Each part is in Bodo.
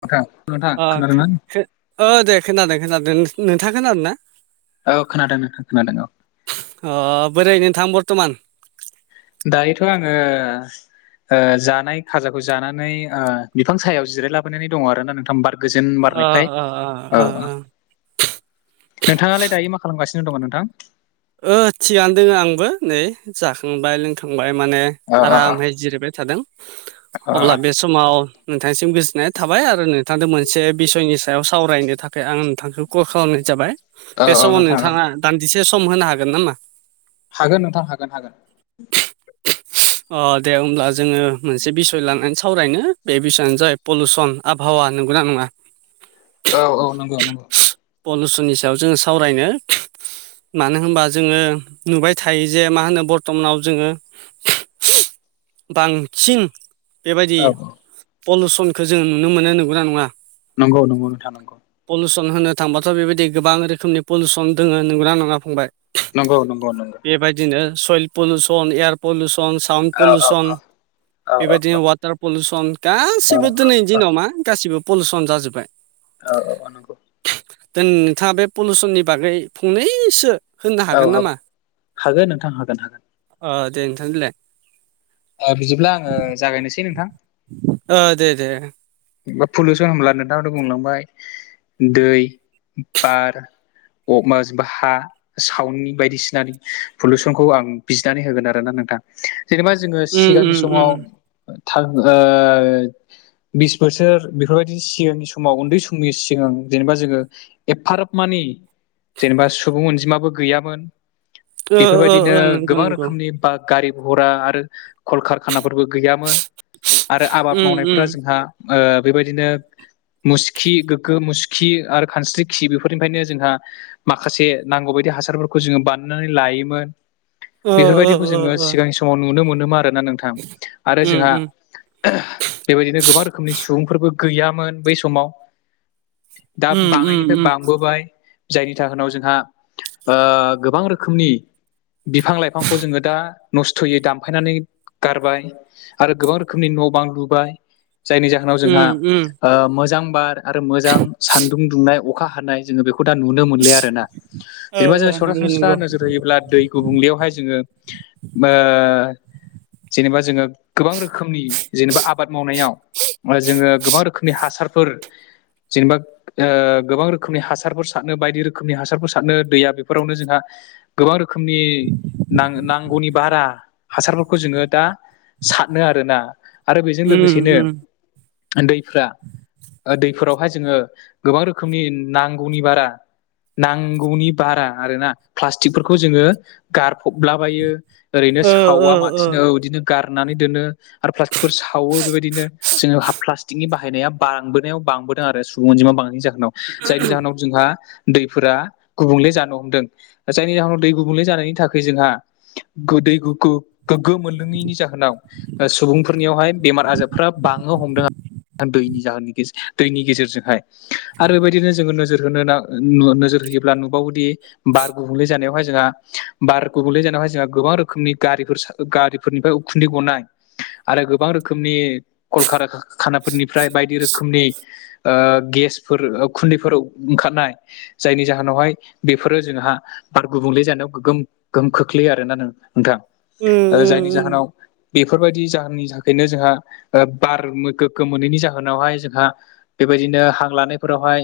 नोंथां नोंथां खोनादोंना दे खोनादों खोनादों नोंथां खोनादोंना। औ खोनादों खोनादों औ। अ बोरायनोथां बर्थमान। दायोथ' आङो जानाय खाजाखौ जानानै बिफां सायाव जिरायलाबोनानै दङ आर ना नोंथां बार गोजोन अ बारनायखाय अ अ अ नोंथाङालाय दायो मा खालामगासिनो दङ नोंथां। ओ थिगानो दोङ आंबो नै जाखांबाय लोंखांबाय माने औ औ आरामै जिरायबाय थादों। औ अब्ला बे समाव नोंथांनिसिम गोजोननाय थाबाय आरो नोंथांजों मोनसे बिसयनि सायाव सावरायनो थाखाय आं नोंथांखौ कल खालामनाय जाबाय औ बे औ समाव नोंथां औ नोंथाङा दान्दिसे सम होनो हागोन नामा? हागोन नोंथां हागोन हागोन। अ दे होनब्ला जोङो मोनसे बिसय लानानै सावरायनो बे बिसयानो जाय पलिुसन आबहावा नंगौना नङा। औ औ नंगौ नंगौ। पलिुसननि सायाव जोङो सावरायनो मानो होनबा जोङो नुबाय थायो जे मा होनो बर्थ'मानाव जोङो। बांसिन बेबायदि औ औ पलुउसनखौ जों नुनो मोनो नंगौना नङा? नंगौ नंगौ नोंथां नंगौ। पलिुसन होनो थांबाथ' बेबायदि गोबां रोखोमनि पलुसन दङ नंगना नङा फंबाय। नंगौ नंगौ नंगौ। बेबायदिनो soil pollution, air pollution, sound औ औ पलिुसन औ बेबायदिनो वाटार पलिउसन गासिबो दिनैनि औ दिनाव मा गासिबो पलिउसन जाजोब्बाय। औ औ नंगौ। द नोंथाङा बे पलिउसननि बागै फंनैसो होननो औ हागोन औ नामा हागोन नोंथां हागोन हागोन दे नोंथां बेलाय बिदिब्ला आङो जागायनोसै नोंथां। अ आ दे दे। पलिुसाव हामला नथाङ' बुंलांबाय दै बार अक माजबाहा साउन्डनि बायदिसिनानि पलुसनखौ आं बिजनानै होगोन आरो ना नोंथां? जेनेबा जोङो उम उम सिगांनि उम समाव थां बिस बोसोर बेफोरबायदि सिगांनि समाव उन्दै समनि सिगां जेनेबा जोङो एफाराब मानि जेनेबा सुबुं अनजिमाबो गैयामोन। ओ ओ ओ बेफोरबायदिनो नंगौ गोबां नंगौ रोखोमनि बा गारि घरा आरो कलकारखानाफोरबो गैयामोन। आरो आबाद उम उम मावनायफोरा जोंहा बेबायदिनो। मुसखि गोग्गो मुसुखि आरो खानस्रिखि बेफोरनिफ्रायनो जोंहा माखासे नांगौ बायदि हासारफोरखौ जोङो बानायनानै लायोमोन ओ बेफोरबायदिखौ ओ जोङो ओ सिगांनि सम समाव नुनो मोनोमा आरोना नोंथां आरो उम जोंहा उम बेबायदिनो गोबां रोम रोखोमनि सुबुंफोरबो गैयामोन बै समाव दा उम बाङनिफ्राय ब उम थांबोबाय जायनि जाहोनाव जोंहा गोबां रोखोमनि बिफां लाइफांखौ जोङो दा नस्थ'यै दामफायनानै गारबाय। आरो गोबां रोखोमनि न' बां लुबाय जायनि जाहोनाव उम जोंहा उम मोजां बार आरो मोजां सानदुं दुंनाय अखा हानाय जोङो बेखौ नुनो मोन आरोना ओ जेनेबा जों ओ नंगौ सरासनस्रा नंगौ होयोब्ला दै गुबुंलयावहाय जोङो जेनेबा जोङो गोबां रोखोमनि जेनेबा आबाद मावनायाव जोङो गोबां रोखोमनि हासारफोर। जेनबा गोबां रोखोमनि हासारफोर सारनो बायदि रोखोमनि हासारफोर सारनो दैया बेफोरावनो जोंहा गोबां रोखोमनि न नांगौनि बारा हासारफोरखौ जोङो दा सारनो आरोना आरो बेजों उम लोगोसेनो उम दैफ्रा दैफोरावहाय जोङो गोबां रोखोमनि नांगौनि बारा नांगौनि बारा आरोना प्लास्टिकफोरखौ जोङो गारफबलाबायो। ओरैनो ओ ओ सावा ओ मासिनो औ बिदिनो गारनानै दोनो आरो प्लास्टिकफोर सावो बेबायदिनो। जोङो हा प्लास्टिकनि बाहायनाया बांबोनायाव बांबोदों आरो सुबुं अनजिमा बांनायनि जाहोनाव जायनि जाहोनाव। जोंहा दैफोरा गुबुंले जानो हमदों जायनि जाहोनाव दै गुबुंले जानायनि थाखाय जोंहा गो दै गोग्गो मोनलोङैनि जाहोनाव सुबुंफोरनियावहाय बेमार आजारफ्रा बाङो हमदों दैनि जाहोन दैनि गेजेरजोंहाय आरो बेबायदिनो जोङो नोजोर होनो नोजोर होयोब्ला नुबावोदि। बार गुबुंले जानायावहाय जोंहा बार गुबुंले जानायावहाय जोंहा गोबां रोखोमनि गारिफोर गारिफोरनिफ्राय उखुन्दै गनाय आरो गोबां रोखोमनि कलका खानाफोरनिफ्राय बायदि रोखोमनि गेसफोर खुन्दैफोराव ओंखारनाय जायनि जाहोनावहाय बेफोरो जोंहा बार गुबुंले जानायाव गोहोम गोहोम खोख्लैयो आरोना नोंथां। उम जायनि जाहोनाव उम बेफोरबायदि जाहोननि थाखायनो जोंहा बार गोग्गो मोनैनि जाहोनावहाय जोंहा बेबायदिनो हां लानायफोरावहाय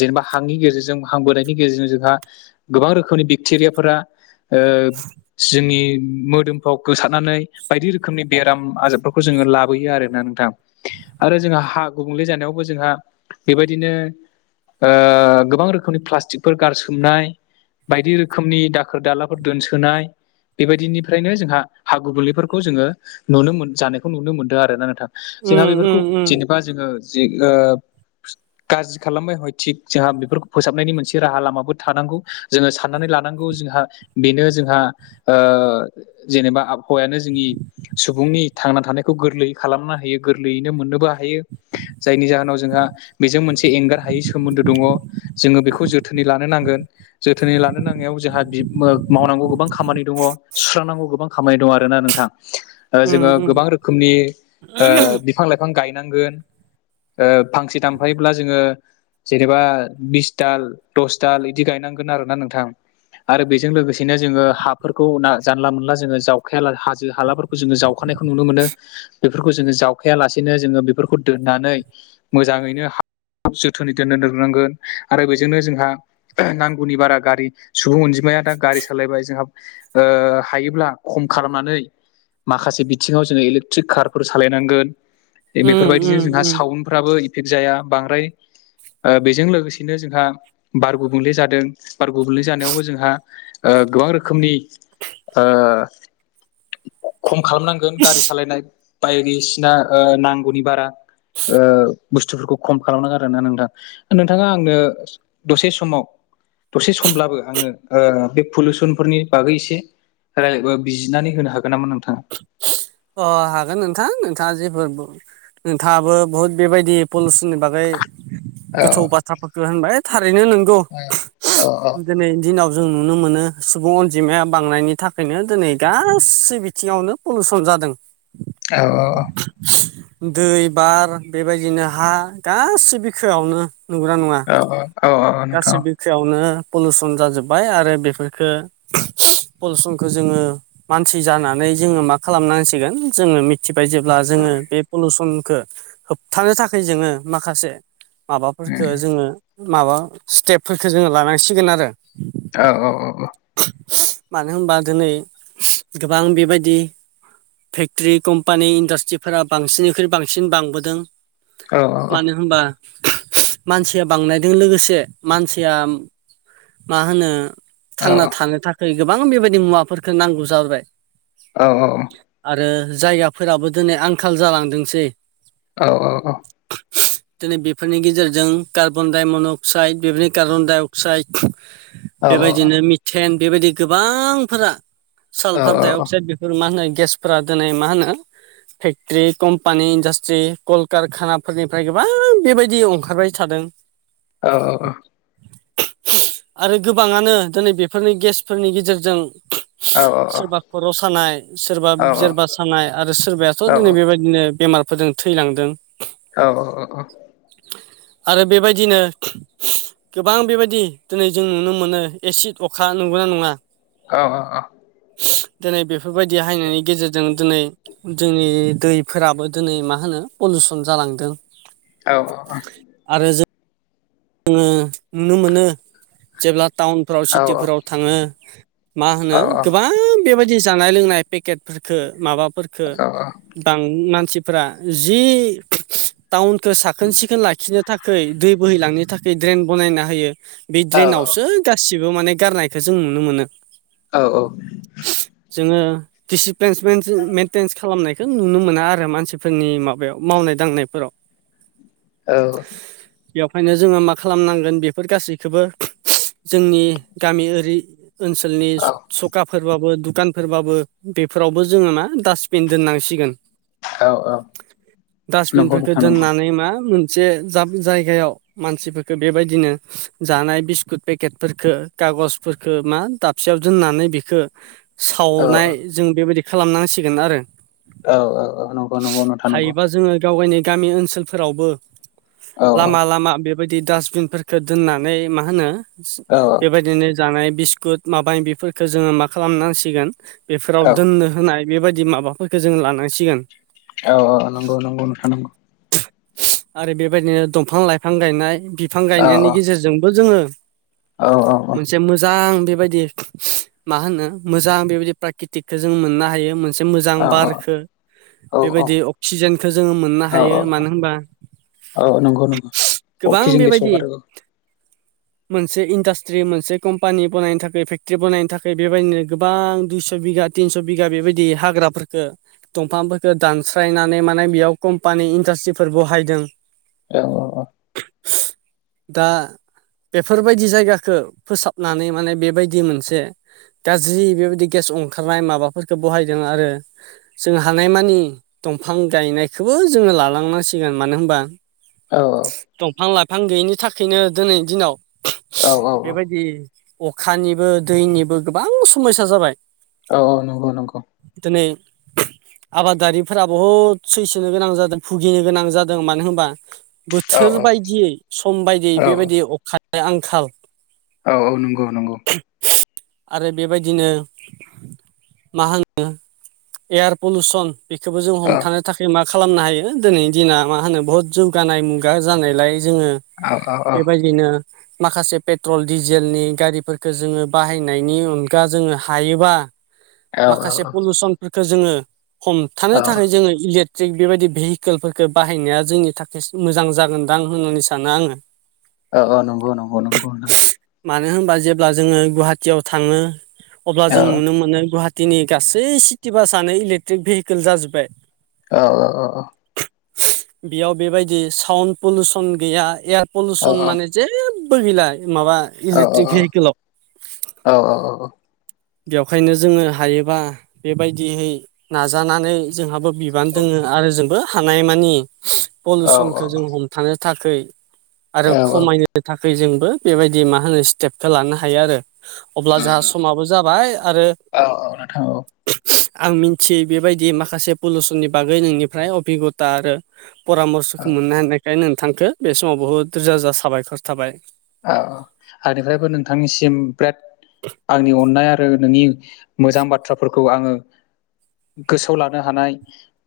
जेनेबा हांनि गेजेरजों हां बोनायनि गेजेरजों जोंहा गोबां रोखोमनि बेक्टेरियाफोरा ओ जोंनि मोदोम। गोसारनानै बायदि रोखोमनि बेराम आजारफोरखौ जोङो लाबोयो आरो नोंथां आरो जोंहा हा गुबुंले जानायावबो जोंहा बेबायदिनो ओ गोबां रोखोमनि प्लास्टिकफोर गारसोमनाय। बायदि रोखोमनि दाखोर दालाफोर दोनसोनाय बेबायदिनिफ्रायनो जोंहा हा गुबुंलेफोरखौ जोङो नुनो मोन जानायखौ नुनो मोनदों आरोना नोंथां जोंहा उम उम बेफोरखौ उम जेनेबा जोङो जे ओं। गाज्रि खालामबाय हय थिग जोंहा बेफोरखौ फोसाबनायनि मोनसे राहा लामाबो थानांगौ। जोङो साननानै लानांगौ जोंहा बेनो जोंहा जेनेबा आबहावायानो जोंनि सुबुंनि थांना थानायखौ गोरलै। खालामनो हायो गोरलैयैनो मोननोबो हायो। जायनि जाहोनाव जोंहा बेजों मोनसे एंगार हायै सोमोन्दो दङ जोङो बेखौ जोथोनै लानो नांगोन। जोथोनै लानो नांनायाव जोंहा बि मावनांगौ गोबां खामानि दङ सुस्रांनांगौ गोबां खामानि दङ आरोना नोंथां। [inaudible] जोङो उम गोबां रोखोमनि बिफां लाइफां गायनांगोन फांसे दानफायोब्ला जोङो जेनेबा बिसदाल दसदाल बिदि गायनांगोन आरोना नोंथां आरो बेजों लोगोसेनो जोङो हाफोरखौ ना जानला मानला जोङो जावखाया हाजो हालाफोरखौ जोङो जावखानायखौ नुनो मोनो बेफोरखौ जोङो जावखाया लासेनो जोङो बेफोरखौ दोननानै मोजाङैनो [unintelligible] जोथोनै दोननो रोंनांगोन आरो बेजोंनो जोंहा नांगौनि बारा गारि सुबुं अनजिमाया दा गारि सालायबाय जोंहा ओ हायोब्ला खम खालामनानै माखासे बिथिङाव जोङो इलेकट्रिक कार फोर सालायनांगोन उम बेफोरबायदिजों जोंहा उम उम साउन्डफ्राबो इफेक्ट जाया बांद्राय बेजों लोगोसेनो जोंहा बार गुबुंले जादों बार गुबुंले जानायावबो जोंहा ओ गोबां रोखोमनि ओ खम खालामनांगोन गारि सालायनाय बायदिसिना नांगौनि बारा ओ बुस्थुफोरखौ खम खालामनांगो आरोना नोंथां नोंथाङा आंनो दसे समाव दसे समब्लाबो आङो बे पलुसनफोरनि बागै एसे बिजिरनानै होनो हागोन नामा नोंथाङा अ हागोन नोंथां नोंथाङा जेबो नोंथाङाबो बहुद बेबायदि पलिउसननि बागै औ गोथौ बाथ्राफोरखौो होनबाय थारैनो नंगौ औ दिनै दिनाव जों नुनो मोनो सुबुं अनजिमाया बांनायनि थाखायनो दिनै गासै बिथिङावनो पलिुउसन जादों [unintelligible] औ औ औ दै बार बेबायदिनो हा गासै बिखोआवनो नंगौना नङा औ औ औ नोंथां गासिबो सायावनो पलुसन जाजोब्बाय आरो बेफोरखो पलुसनखो जोङो मानसि जानानै जोङो मा खालामनांसिगोन [unintelligible] जोङो मिथिबाय जेब्ला जोङो बे पलुसनखौ होब थानो थाखाय जोङो माखासे माबाफोरफोरखो जोङो माबा स्टेपफोरखो जोङो लानांसिगोन आरो औ औ औ औ मानो होनबा दिनै गोबां बेबायदि फेक्ट्रि कम्पानि इन्डास्ट्रिफोरा बांसिननिख्रुइ बांसिन बांबोदों मानो होनबा मानसिया बांनायजों लोगोसे मानसिया मा होनो थांना थानो थाखाय गोबां बेबायदि मुवाफोरफोरखौ नांगौ जाबोबाय औ औ आरो जायगाफोराबो दिनै आंखाल जालांदोंसै औ औ औ [unintelligible] दिनै बेफोरनि गेजेरजों कार्बन डाइमन' अक्साइड बेफोरनि कार्बन डाइ अक्साइड नंगौ नोंथां नंगौ औ बेबायदिनो मिथेन बेबायदि गोबांफोरा सालफार डाइ अक्साइद बेफोर मा होनो गेसफोरा दिनै मा होनो फेक्टर्रि कम्पानि इन्डास्ट्रि कलकारखानाफोरनिफ्राय गोबां बेबायदि ओंखारबाय थादों [inaudible] औ औ औ आरो गोबाङानो दिनै बेफोरनि गेसफोरनि गेजेरजों सोरबा खर' सानाय सोरबा जोरबा सानाय आरो सोरबायाथ' दिनै बेबायदिनो बेमारफोरजों थैलांदों औ औ औ औ आरो बेबायदिनो गोबां बेबायदि दिनै जों नुनो मोनो एसिड अखा नंगोना नङा औ अ औ दिनै बेफोरबायदि हायनायनि गेजेरजों दिनै जोंनि दैफोराबो दिनै मा होनो पलिउसन जालांदों औ औ औ आरो जों जोङो नुनो मोनो जेब्ला टाउनफ्राव सिटिफोराव थाङो मा होनो गोबां बेबायदि जानाय लोंनाय पेकेटफोरख माबाफोरफोरखौ मानसिफोरा जि टाउनखौ साखोन सिखोन लाखिनो थाख दै बोहैलांनो थाखाय ड्रेन बनायना होयो बे ड्रेनावसो गासिबो माने गारनायखौो जों नुनो मोनो औ औ जोङो दिडिसिप्लिनस मेेनटेेनस खालामनायखौ नुनो मोना आरो मानसिफोरनि माबायाव मावनाय दांनायफोराव [inaudible] औ बेखायनो जोङो मा खालामनांगोन बेफोर गासैखौबो जोंनि गामि ओरि ओनसोलनि सखाफोरबाबो दुखानफोरबाबो बेफोरावबो जोङो मा डासटबिन दोननांसिगोन डास्टबिनफोरखौ दोननानै मा मोनसे जायगायाव मानसिफोरफोरखौ बेबायदिनो जानाय बिस्कुट पेकेटफोरखो कागजफोरखौ मा द खियाव दोननानै बेखौ सावनाय जों बेबायदि खालामनांसिगोन आरो औ औ नंगौ नंगौ नोंथा नंगौ हायोबा जोङो गाव गावनि गामि ओनसोलफोरावबो औ लामा लामा बेबायदि डासबिनफोरखौ दोननानै मा होनो औ बेबायदिनो जानाय बिस्कुट माबानि बेफोरखौो जोङो मा खालामनांसिगोन बेफोराव औ दोननो होनाय बेबायदि माबाफोरखौ जों लानांसिगोन औ औ नंगौ नंगौ नोंथा नंगौ आरो बेबायदिनो दंफां लाइफां गायनाय बिफां गायनायनि गेजेरजोंबो जोङो औ औ औ से मोजां बेबायदि मा होनो मोजां बेबायदि प्राकृतकखौ जों मोननो हायो मोनसे मोजां औ बारखौ नंगौ नोंथां नंगौ बेबायदि अक्सिजेनखौ जोङो औ मोननो ह यो मानो होनबा औ नंगौ नंगौ अ गोबां खिजों गेस बेबायदि हगारो औ मोनसे इन्डास्ट्रि मोनसे कम्पानि बानायनो थाखाय फेक्ट्रि बानायनो थाखाय बेबायदिनो गोबां दुइस' बिगा तिनस' बिगा बेबायदि हाग्राफोरखौ दंफांफोरखौ दानस्रायनानै माने बेयाव खम पानि इन्डासट्रिफोर बहायदों औ औ औ दा बेफोरबायदि जायगाखौ फोसाबनानै माने बेबायदि मोनसे गाज्रि बेबायदि गेस ओंखारनाय माबाफोरखौ बहायदों आरो जों हानायमानि दंफां गायनायखौबो जोङो लालांनांसिगोन मानो होनबा औ औ दंफां लाइफां गैयिनि थाखायनो दिनै दिनाव औ औ बेबायदि अखानिबो दैनिबो गोबां समयसा जाबाय औ औ नंगौ नंगौ दिनै आबादारिफोरा बहुद सैस नो गोनां जादों भुगिनो गोनां जादों मानो होनबा औ बोथोर औ बायदियै सम बायदियै औ बेबायदि अख आंखाल औ औ नंगौ नंगौ आरो बेबायदिनो मा होनो एयार पलुसन बेखौबो जों औ हमथानो थाखाय मा खालामनो हायो दिनैनि दिना मा होनो बुहुत जौगानाय मुगा जानायलाय जोङो। औ औ औ बेबायदिनो। माखासे पेट्रल डिजेलनि गारिफोरफोरखौ जोङो बाहायनायनि अनगा जोङो हायोबा। औ माखासे पलिउसनफोरखौ जोङो हमथानो औ थाखाय जोङो इलेट। ट्रिक बेबायदि भेहिकेलफोरखौ बाहायनाया जोंनि थाखाय मोजां जागोनदां आं होननानै सानो आङो। [inaudible] अ नंगौ नंगौ नंगौ। मानो होनबा जेब्ला जोङो गुवाहाटीआव थाङो अब्ला जों नुनो मोनो। दिनै गासै सिटि बासनो इलेक्ट्रिक भेहिकेल जाजोब्बाय। औ अ अ अ। बेयाव बेबायदि साउन्ड पलिउसन गैया एयार औ पलिुसन माने। जेबो गैला माबा औ औ इलेक्ट्रिक भेहिकेलाव औ औ औ। बेखायनो जोङो हायोबा बेबायदियै नाजानानै जोंहाबो। बिबान दङ आरो जोंबो हानाय मानि पलुसनखौ जों हम। थानो थाखाय आरो औ खमायनो। थाखाय जोंबो बेबायदि मा होनो स्टेपखौ लानो हायो आरो अब्ला जाहा समाबो। जाबाय आरो। औ औ नोंथां औ आं मिथियै बेबायदि माखासे पलिउसननि बागै नोंनिफ्राय अबिगथा आरो। औ परामर्स'खौ मोननो हानायखाय नोंथांखौो बे समाव बुहुद रोजा रोजा साबायखर थाबाय। औ आंनिफ्रायबो नोंथांनिसिम बेराद आंनि अननाय आरो नोंनि मोजां बाथ्राफोरखौ आङो। गोसोआव लानो हानाय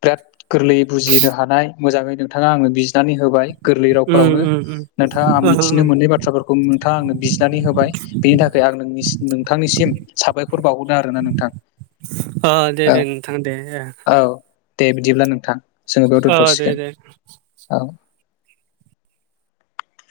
बिराद गोरलैयै बुजिनो हानाय मोजाङै नोंथाङा आंनो बि नानै होबाय गोरलै उम रावफोरावनो उम नोंथाङां मिथिनो उम मोननाय बाथ बाथ्राफोरखौ नोंथाङा आंनो बिजिरनानै होबाय। बिनि थाखाय आंङो नोंथांनिसिम साबायखर बावहरदों आरोना नोंथां। अ दे औ दे नोंथां दे। औ दे बिदिब्ला नोंथां जोङो बेयाव ओ दे दोन्थ'सिगोन दे औ।